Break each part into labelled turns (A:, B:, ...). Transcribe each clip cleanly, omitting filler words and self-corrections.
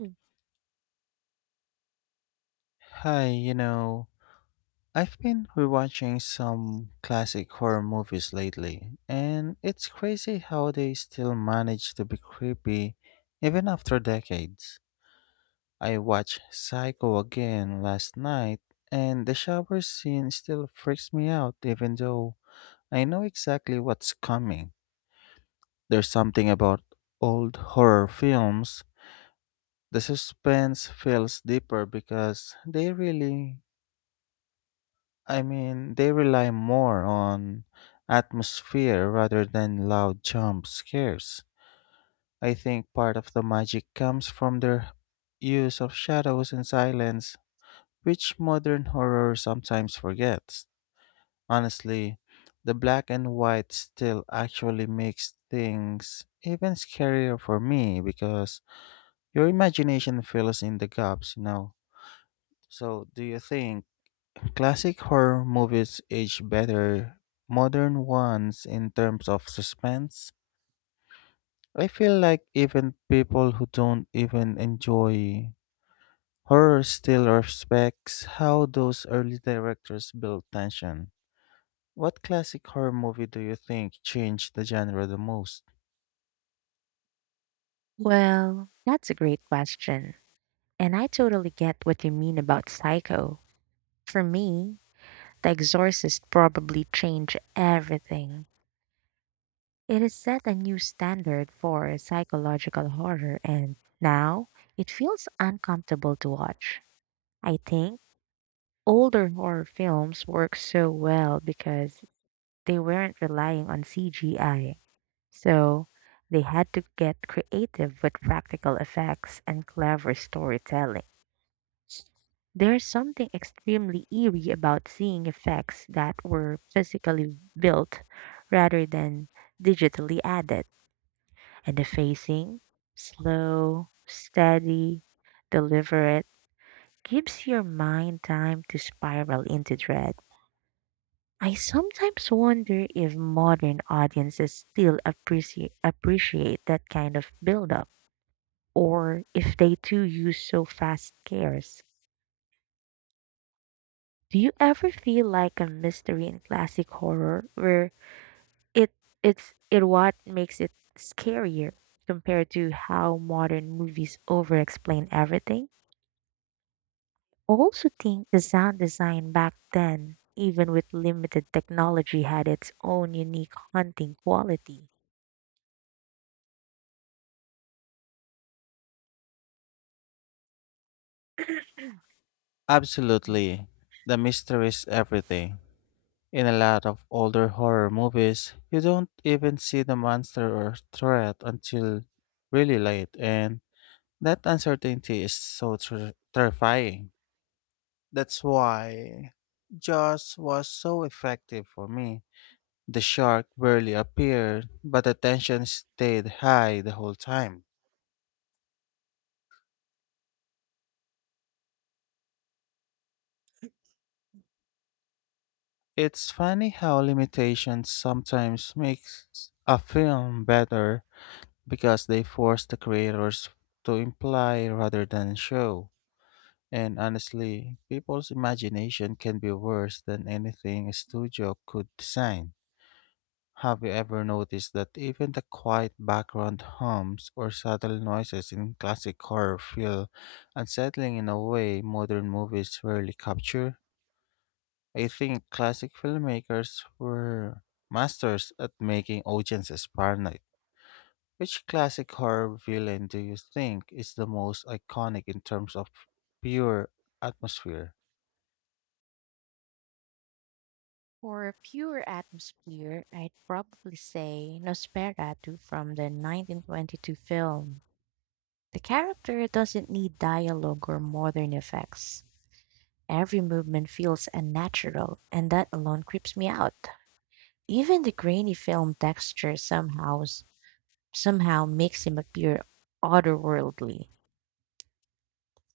A: Mm.
B: Hi, I've been rewatching some classic horror movies lately, and it's crazy how they still manage to be creepy even after decades. I watched Psycho again last night, and the shower scene still freaks me out even though I know exactly what's coming. There's something about old horror films. The suspense feels deeper because they really I mean, they rely more on atmosphere rather than loud jump scares. I think part of the magic comes from their use of shadows and silence, which modern horror sometimes forgets. Honestly, the black and white still actually makes things even scarier for me because your imagination fills in the gaps. So, do you think classic horror movies age better modern ones in terms of suspense? I feel like even people who don't even enjoy horror still respects how those early directors built tension. What classic horror movie do you think changed the genre the most?
A: Well, that's a great question. And I totally get what you mean about Psycho. For me, The Exorcist probably changed everything. It has set a new standard for psychological horror, and now it feels uncomfortable to watch. I think older horror films work so well because they weren't relying on CGI. So they had to get creative with practical effects and clever storytelling. There's something extremely eerie about seeing effects that were physically built rather than digitally added. And the facing, slow, steady, deliberate, gives your mind time to spiral into dread. I sometimes wonder if modern audiences still appreciate that kind of buildup, or if they too use so fast scares. Do you ever feel like a mystery in classic horror where it it's it what makes it scarier compared to how modern movies over-explain everything? Also think the sound design back then, even with limited technology, had its own unique haunting quality.
B: Absolutely. The mystery is everything. In a lot of older horror movies, you don't even see the monster or threat until really late, and that uncertainty is so terrifying. That's why Jaws was so effective for me. The shark barely appeared, but the tension stayed high the whole time. It's funny how limitations sometimes makes a film better because they force the creators to imply rather than show. And honestly, people's imagination can be worse than anything a studio could design. Have you ever noticed that even the quiet background hums or subtle noises in classic horror feel unsettling in a way modern movies rarely capture? I think classic filmmakers were masters at making audiences paranoid. Which classic horror villain do you think is the most iconic in terms of pure atmosphere?
A: For pure atmosphere, I'd probably say Nosferatu from the 1922 film. The character doesn't need dialogue or modern effects. Every movement feels unnatural, and that alone creeps me out. Even the grainy film texture somehow makes him appear otherworldly.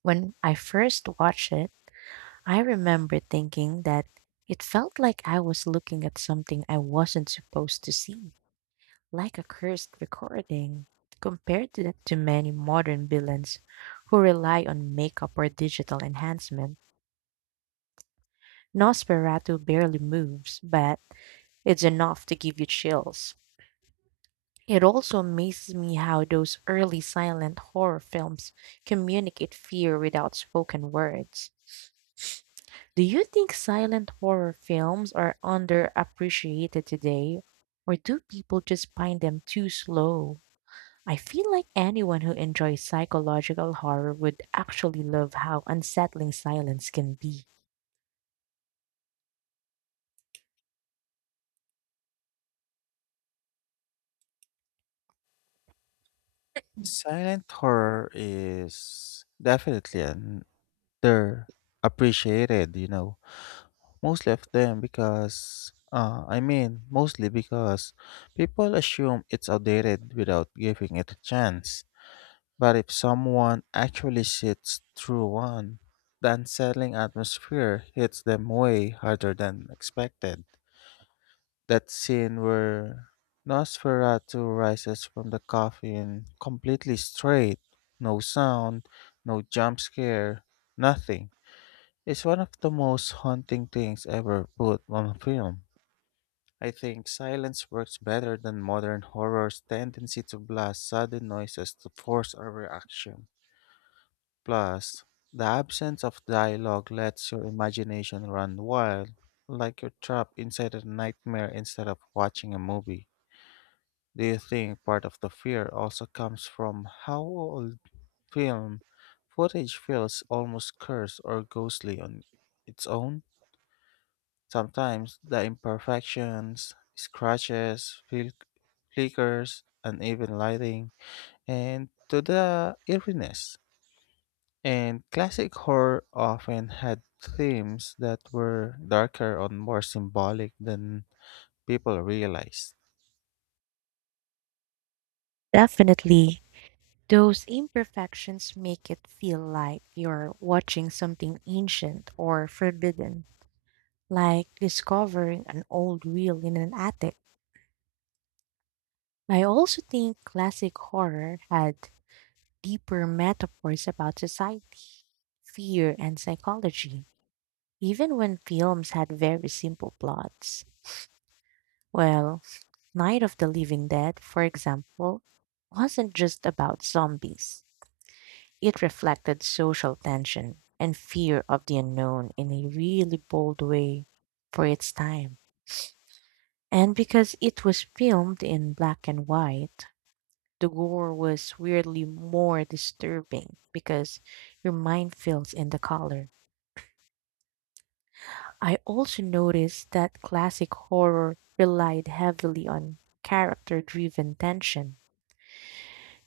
A: When I first watched it, I remember thinking that it felt like I was looking at something I wasn't supposed to see, like a cursed recording, compared to many modern villains who rely on makeup or digital enhancement. Nosferatu barely moves, but it's enough to give you chills. It also amazes me how those early silent horror films communicate fear without spoken words. Do you think silent horror films are underappreciated today, or do people just find them too slow? I feel like anyone who enjoys psychological horror would actually love how unsettling silence can be.
B: Silent horror is definitely underappreciated. Mostly of them because, I mean, mostly because people assume it's outdated without giving it a chance. But if someone actually sits through one, the unsettling atmosphere hits them way harder than expected. That scene where Nosferatu rises from the coffin completely straight, no sound, no jump scare, nothing. It's one of the most haunting things ever put on film. I think silence works better than modern horror's tendency to blast sudden noises to force a reaction. Plus, the absence of dialogue lets your imagination run wild, like you're trapped inside a nightmare instead of watching a movie. Do you think part of the fear also comes from how old film footage feels almost cursed or ghostly on its own? Sometimes the imperfections, scratches, flickers, uneven lighting, and to the eeriness. And classic horror often had themes that were darker and more symbolic than people realize.
A: Definitely, those imperfections make it feel like you're watching something ancient or forbidden, like discovering an old reel in an attic. I also think classic horror had deeper metaphors about society, fear, and psychology, even when films had very simple plots. Well, Night of the Living Dead, for example, wasn't just about zombies. It reflected social tension and fear of the unknown in a really bold way for its time. And because it was filmed in black and white, the gore was weirdly more disturbing because your mind fills in the color. I also noticed that classic horror relied heavily on character driven tension.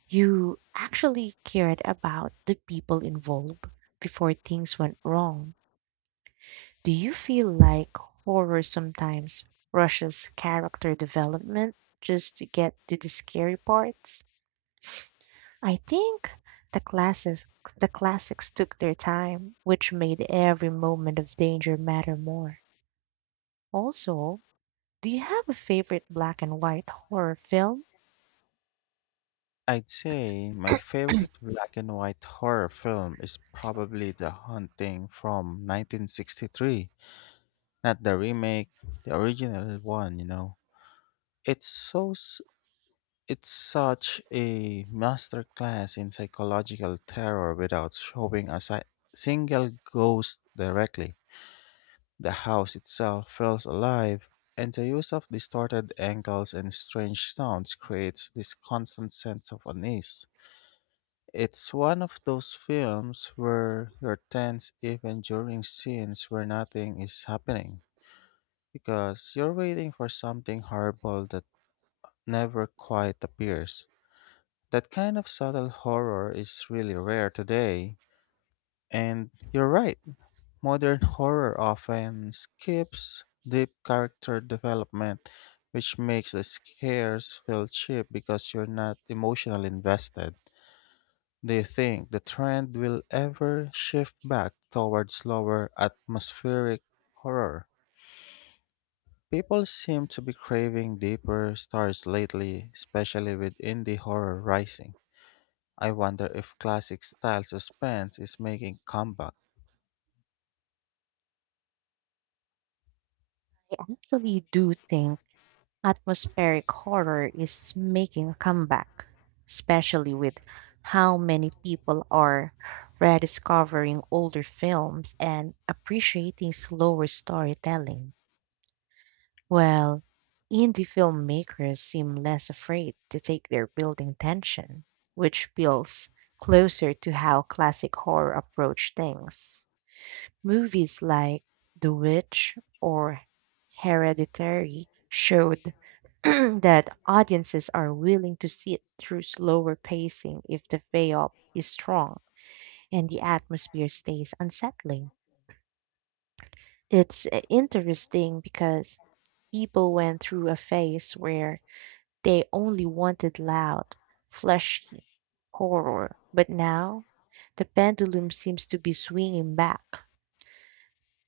A: You actually cared about the people involved before things went wrong. Do you feel like horror sometimes rushes character development just to get to the scary parts? I think the classes the classics took their time, which made every moment of danger matter more. Also, do you have a favorite black and white horror film?
B: I'd say my favorite black and white horror film is probably The Haunting from 1963, not the remake, the original one. It's so It's such a masterclass in psychological terror without showing a single ghost directly. The house itself feels alive, and the use of distorted angles and strange sounds creates this constant sense of unease. It's one of those films where you're tense even during scenes where nothing is happening, because you're waiting for something horrible that never quite appears. That kind of subtle horror is really rare today. And you're right, modern horror often skips deep character development, which makes the scares feel cheap because you're not emotionally invested. Do you think the trend will ever shift back towards slower atmospheric horror? People seem to be craving deeper stories lately, especially with indie horror rising. I wonder if classic style suspense is making comeback.
A: I actually do think atmospheric horror is making a comeback, especially with how many people are rediscovering older films and appreciating slower storytelling. Well, indie filmmakers seem less afraid to take their building tension, which feels closer to how classic horror approach things. Movies like The Witch or Hereditary showed that audiences are willing to sit through slower pacing if the payoff is strong and the atmosphere stays unsettling. It's interesting because people went through a phase where they only wanted loud, flashy horror, but now the pendulum seems to be swinging back.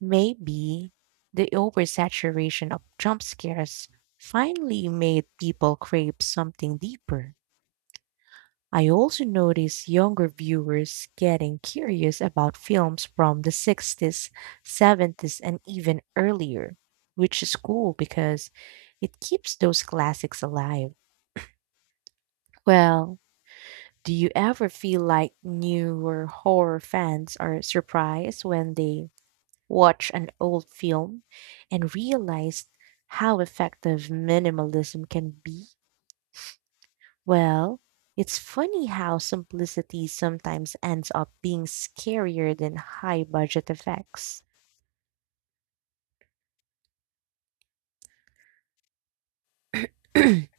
A: Maybe the oversaturation of jump scares finally made people crave something deeper. I also notice younger viewers getting curious about films from the '60s, '70s, and even earlier, which is cool because it keeps those classics alive. Well, do you ever feel like newer horror fans are surprised when they watch an old film and realize how effective minimalism can be? Well, it's funny how simplicity sometimes ends up being scarier than high budget effects.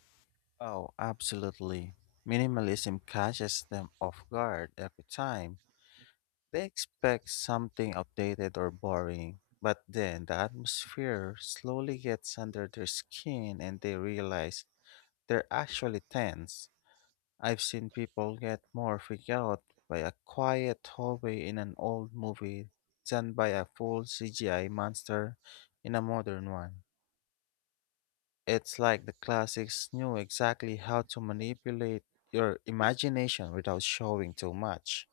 B: Oh, absolutely. Minimalism catches them off guard every time. They expect something outdated or boring, but then the atmosphere slowly gets under their skin and they realize they're actually tense. I've seen people get more freaked out by a quiet hallway in an old movie than by a full CGI monster in a modern one. It's like the classics knew exactly how to manipulate your imagination without showing too much.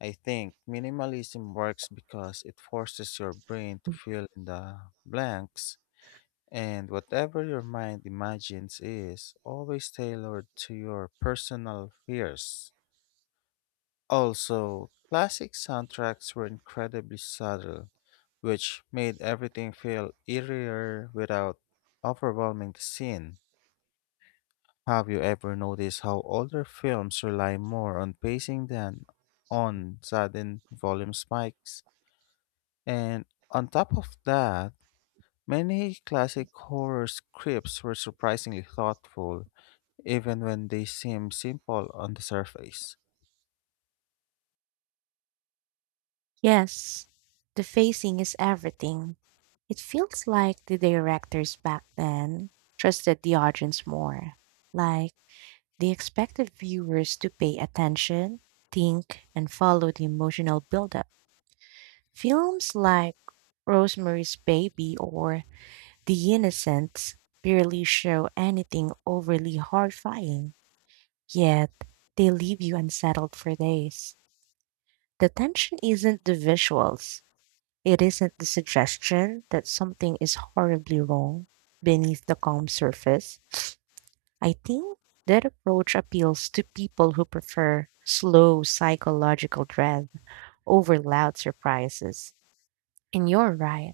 B: I think minimalism works because it forces your brain to fill in the blanks, and whatever your mind imagines is always tailored to your personal fears. Also, classic soundtracks were incredibly subtle, which made everything feel eerier without overwhelming the scene. Have you ever noticed how older films rely more on pacing than on sudden volume spikes? And on top of that, many classic horror scripts were surprisingly thoughtful, even when they seem simple on the surface.
A: Yes, the facing is everything. It feels like the directors back then trusted the audience more. Like they expected viewers to pay attention, think, and follow the emotional buildup. Films like Rosemary's Baby or The Innocents barely show anything overly horrifying, yet they leave you unsettled for days. The tension isn't the visuals, it isn't the suggestion that something is horribly wrong beneath the calm surface. I think that approach appeals to people who prefer slow psychological dread over loud surprises. And you're right,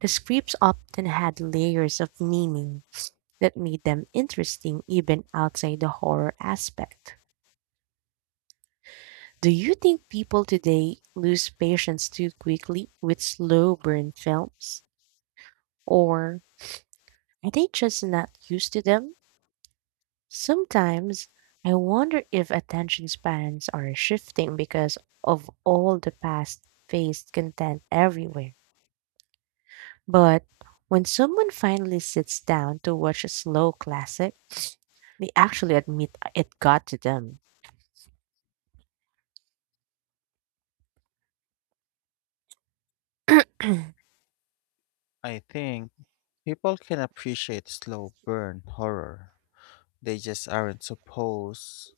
A: the scripts often had layers of meaning that made them interesting even outside the horror aspect. Do you think people today lose patience too quickly with slow burn films? Or are they just not used to them? Sometimes I wonder if attention spans are shifting because of all the fast paced content everywhere. But when someone finally sits down to watch a slow classic, they actually admit it got to them. I
B: I think people can appreciate slow burn horror. They just aren't supposed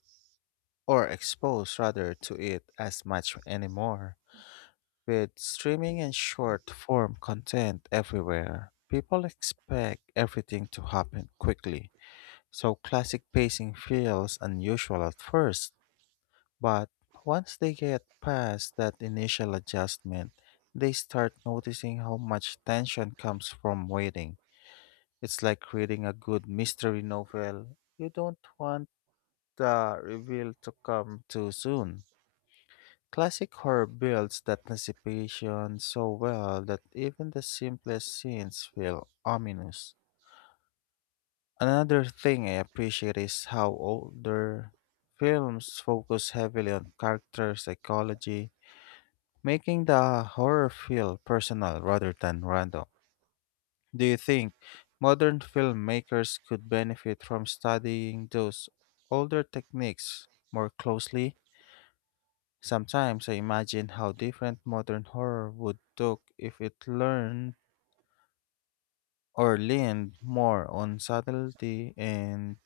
B: or exposed rather to it as much anymore. With streaming and short form content everywhere, people expect everything to happen quickly, so classic pacing feels unusual at first. But once they get past that initial adjustment, they start noticing how much tension comes from waiting. It's like reading a good mystery novel. You don't want the reveal to come too soon. Classic horror builds that anticipation so well that even the simplest scenes feel ominous. Another thing I appreciate is how older films focus heavily on character psychology, making the horror feel personal rather than random. Do you think modern filmmakers could benefit from studying those older techniques more closely? Sometimes I imagine how different modern horror would look if it learned or leaned more on subtlety and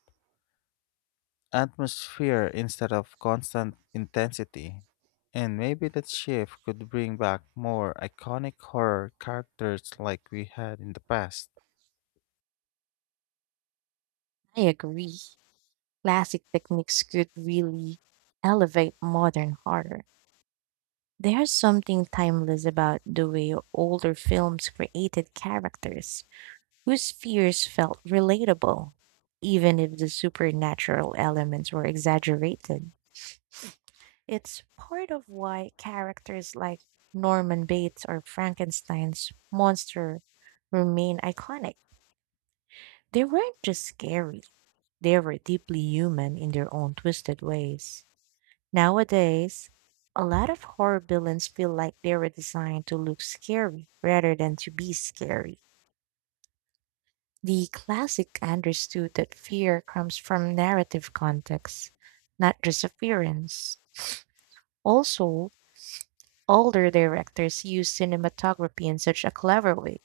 B: atmosphere instead of constant intensity. And maybe that shift could bring back more iconic horror characters like we had in the past.
A: agree. Classic techniques could really elevate modern horror. There's something timeless about the way older films created characters whose fears felt relatable, even if the supernatural elements were exaggerated. It's part of why characters like Norman Bates or Frankenstein's monster remain iconic. They weren't just scary, they were deeply human in their own twisted ways. Nowadays, a lot of horror villains feel like they were designed to look scary rather than to be scary. The classic understood that fear comes from narrative context, not just appearance. Also, older directors use cinematography in such a clever way.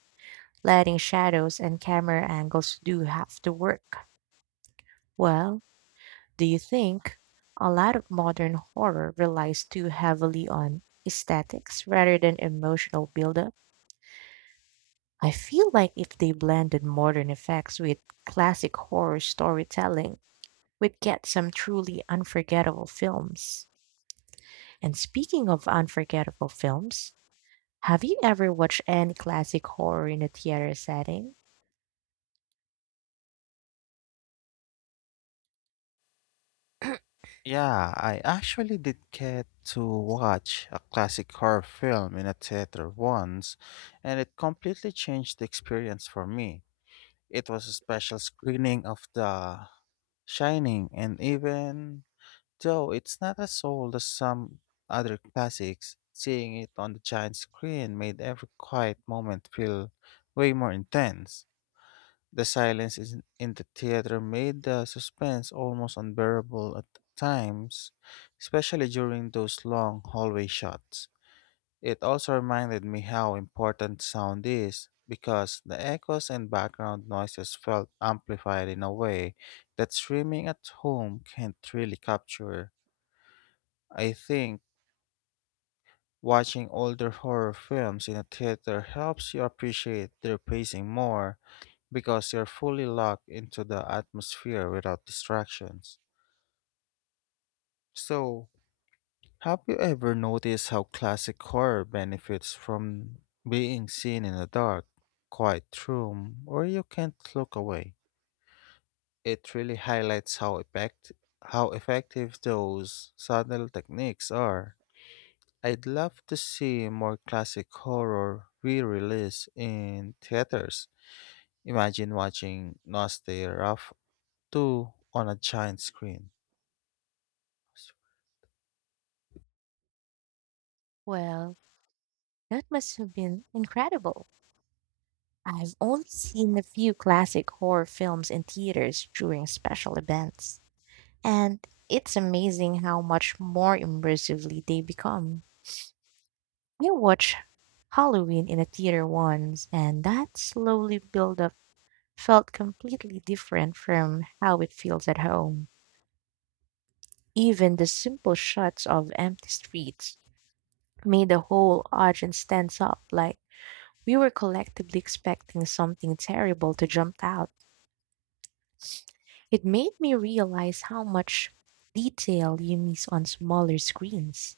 A: Lighting shadows and camera angles do have to work. Well, do you think a lot of modern horror relies too heavily on aesthetics rather than emotional buildup? I feel like if they blended modern effects with classic horror storytelling, we'd get some truly unforgettable films. And speaking of unforgettable films, have you ever watched any classic horror in a theater setting?
B: Yeah, I actually did get to watch a classic horror film in a theater once, and it completely changed the experience for me. It was a special screening of The Shining, and even though it's not as old as some other classics, seeing it on the giant screen made every quiet moment feel way more intense. The silence in the theater made the suspense almost unbearable at times, especially during those long hallway shots. It also reminded me how important sound is because the echoes and background noises felt amplified in a way that streaming at home can't really capture. I think watching older horror films in a theater helps you appreciate their pacing more because you're fully locked into the atmosphere without distractions. So, have you ever noticed how classic horror benefits from being seen in a dark, quiet room where you can't look away? It really highlights how effective those subtle techniques are. I'd love to see more classic horror re-release in theaters. Imagine watching Nosferatu on a giant screen.
A: Well, that must have been incredible. I've only seen a few classic horror films in theaters during special events, and it's amazing how much more immersively they become. I watched Halloween in a theater once, and that slowly build up felt completely different from how it feels at home. Even the simple shots of empty streets made the whole audience stand up like we were collectively expecting something terrible to jump out. It made me realize how much detail you miss on smaller screens.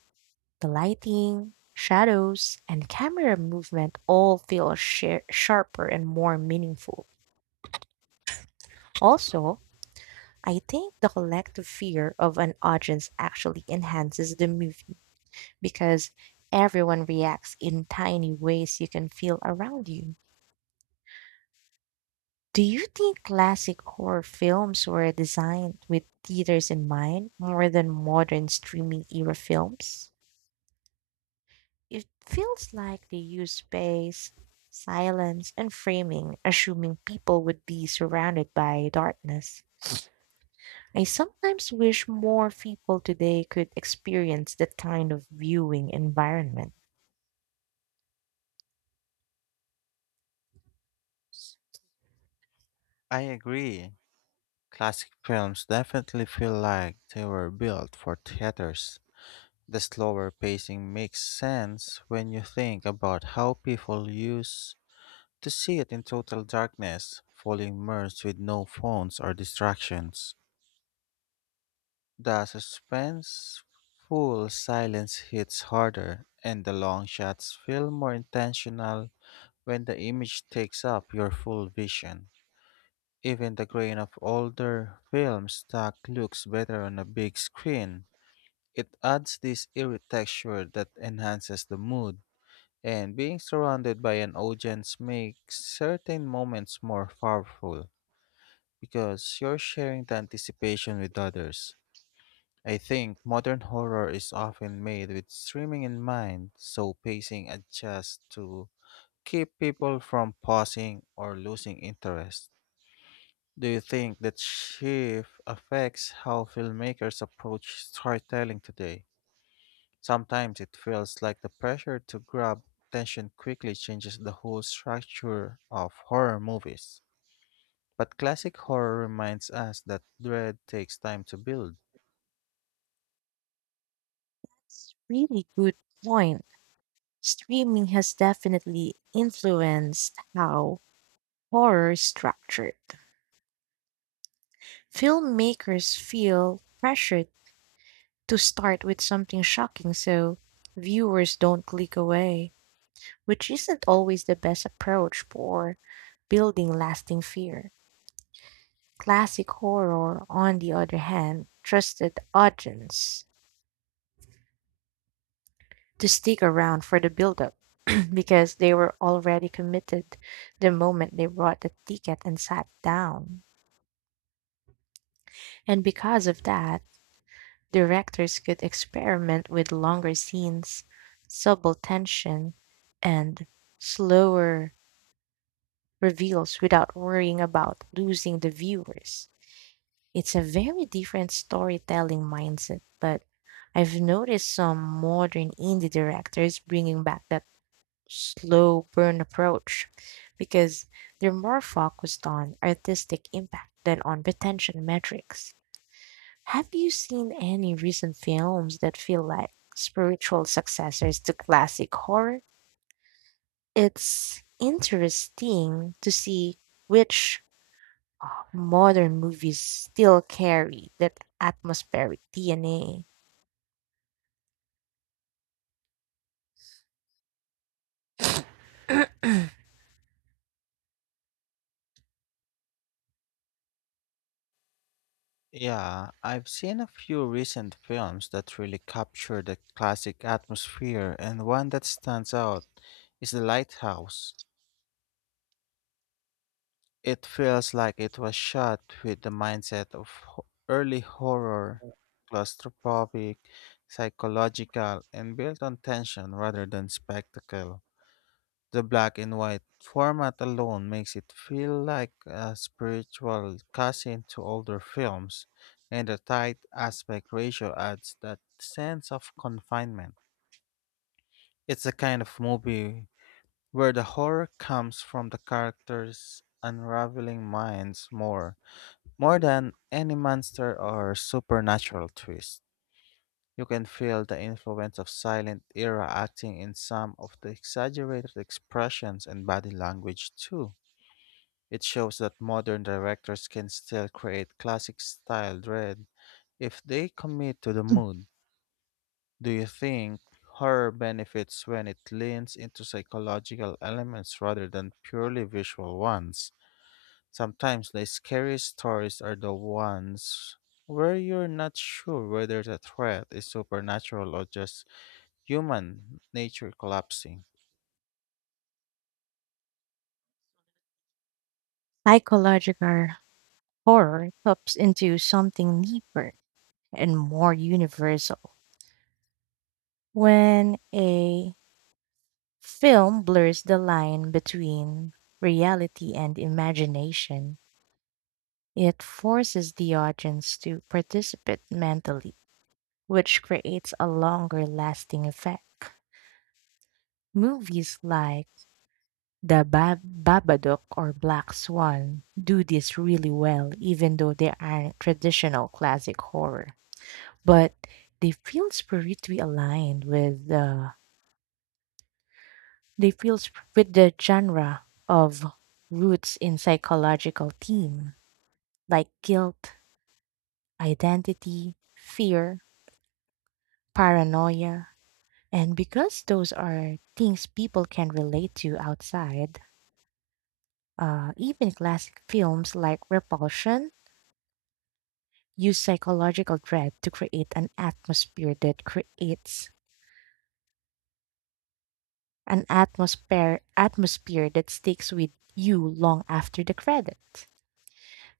A: The lighting, shadows, and camera movement all feel sharper and more meaningful. Also, I think the collective fear of an audience actually enhances the movie because everyone reacts in tiny ways you can feel around you. Do you think classic horror films were designed with theaters in mind more than modern streaming era films? It feels like they use space, silence, and framing, assuming people would be surrounded by darkness. I sometimes wish more people today could experience that kind of viewing environment.
B: I agree. Classic films definitely feel like they were built for theaters. The slower pacing makes sense when you think about how people used to see it in total darkness, fully immersed with no phones or distractions. The suspenseful silence hits harder, and the long shots feel more intentional when the image takes up your full vision. Even the grain of older film stock looks better on a big screen. It adds this eerie texture that enhances the mood, and being surrounded by an audience makes certain moments more powerful because you're sharing the anticipation with others. I think modern horror is often made with streaming in mind, so pacing adjusts to keep people from pausing or losing interest. Do you think that shift affects how filmmakers approach storytelling today? Sometimes it feels like the pressure to grab attention quickly changes the whole structure of horror movies. But classic horror reminds us that dread takes time to build.
A: It's really good point. Streaming has definitely influenced how horror is structured. Filmmakers feel pressured to start with something shocking so viewers don't click away, which isn't always the best approach for building lasting fear. Classic horror, on the other hand, trusted audience to stick around for the build-up because they were already committed the moment they bought the ticket and sat down. And because of that, directors could experiment with longer scenes, subtle tension, and slower reveals without worrying about losing the viewers. It's a very different storytelling mindset, but I've noticed some modern indie directors bringing back that slow burn approach because they're more focused on artistic impact than on retention metrics. Have you seen any recent films that feel like spiritual successors to classic horror? It's interesting to see which uh, modern movies still carry that atmospheric DNA.
B: Yeah, I've seen a few recent films that really capture the classic atmosphere, and one that stands out is The Lighthouse. It feels like it was shot with the mindset of early horror, claustrophobic, psychological, and built on tension rather than spectacle. The black and white format alone makes it feel like a spiritual cousin to older films, and the tight aspect ratio adds that sense of confinement. It's the kind of movie where the horror comes from the characters' unraveling minds more than any monster or supernatural twist. You can feel the influence of silent era acting in some of the exaggerated expressions and body language too. It shows that modern directors can still create classic style dread if they commit to the mood. Do you think horror benefits when it leans into psychological elements rather than purely visual ones? Sometimes the scariest stories are the ones where you're not sure whether the threat is supernatural or just human nature collapsing.
A: Psychological horror taps into something deeper and more universal. When a film blurs the line between reality and imagination, it forces the audience to participate mentally, which creates a longer lasting effect. Movies like Babadook or Black Swan do this really well, even though they aren't traditional classic horror. But they feel spiritually aligned with uh, they feel with the genre of roots in psychological theme like guilt, identity, fear, paranoia. And because those are things people can relate to outside, even classic films like Repulsion use psychological dread to create an atmosphere that sticks with you long after the credits.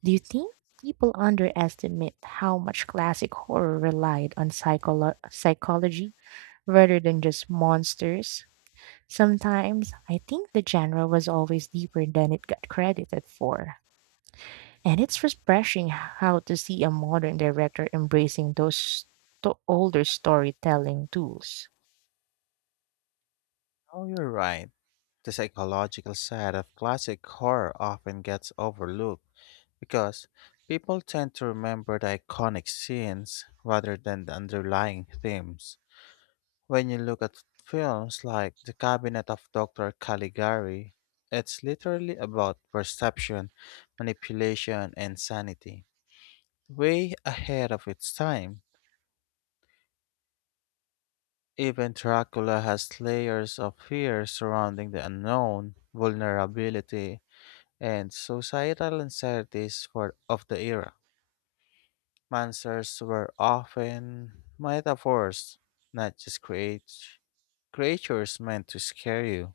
A: Do you think people underestimate how much classic horror relied on psychology rather than just monsters? Sometimes I think the genre was always deeper than it got credited for. And it's refreshing how to see a modern director embracing those older storytelling tools.
B: Oh, you're right. The psychological side of classic horror often gets overlooked because people tend to remember the iconic scenes rather than the underlying themes. When you look at films like The Cabinet of Dr. Caligari, it's literally about perception, manipulation, and sanity. Way ahead of its time. Even Dracula has layers of fear surrounding the unknown, vulnerability, and societal uncertainties for, of the era. Monsters were often metaphors, not just create, creatures meant to scare you.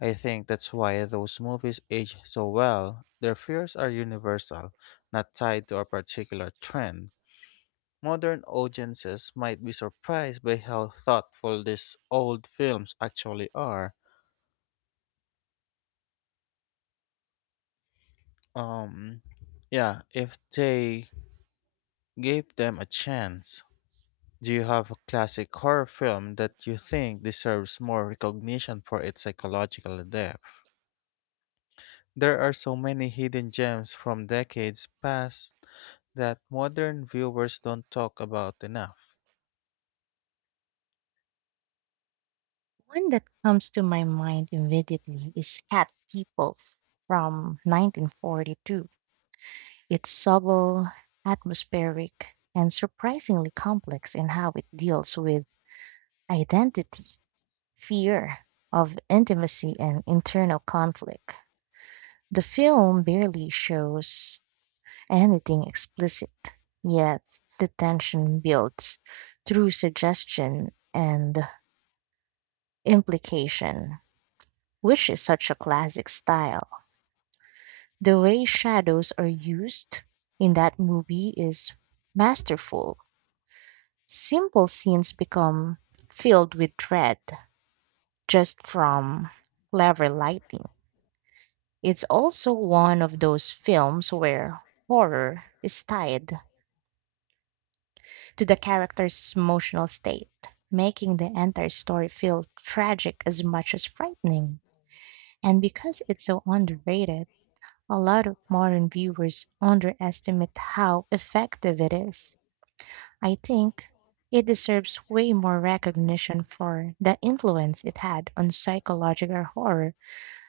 B: I think that's why those movies age so well. Their fears are universal, not tied to a particular trend. Modern audiences might be surprised by how thoughtful these old films actually are. Um, yeah, if they gave them a chance. Do you have a classic horror film that you think deserves more recognition for its psychological depth? There are so many hidden gems from decades past that modern viewers don't talk about enough.
A: One that comes to my mind immediately is Cat People from 1942. It's subtle, atmospheric, and surprisingly complex in how it deals with identity, fear of intimacy, and internal conflict. The film barely shows anything explicit, yet the tension builds through suggestion and implication, which is such a classic style. The way shadows are used in that movie is masterful. Simple scenes become filled with dread just from clever lighting. It's also one of those films where horror is tied to the character's emotional state, making the entire story feel tragic as much as frightening. And because it's so underrated, a lot of modern viewers underestimate how effective it is. I think it deserves way more recognition for the influence it had on psychological horror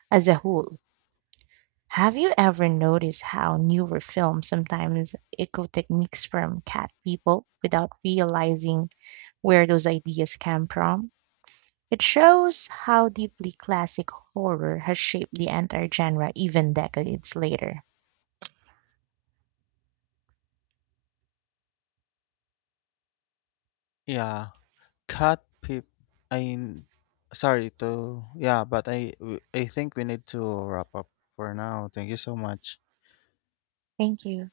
A: as a whole. Have you ever noticed how newer films sometimes echo techniques from Cat People without realizing where those ideas came from? It shows how deeply classic horror has shaped the entire genre even decades later.
B: Yeah, cat peep. I sorry to yeah, but I think we need to wrap up for now. Thank you so much.
A: Thank you.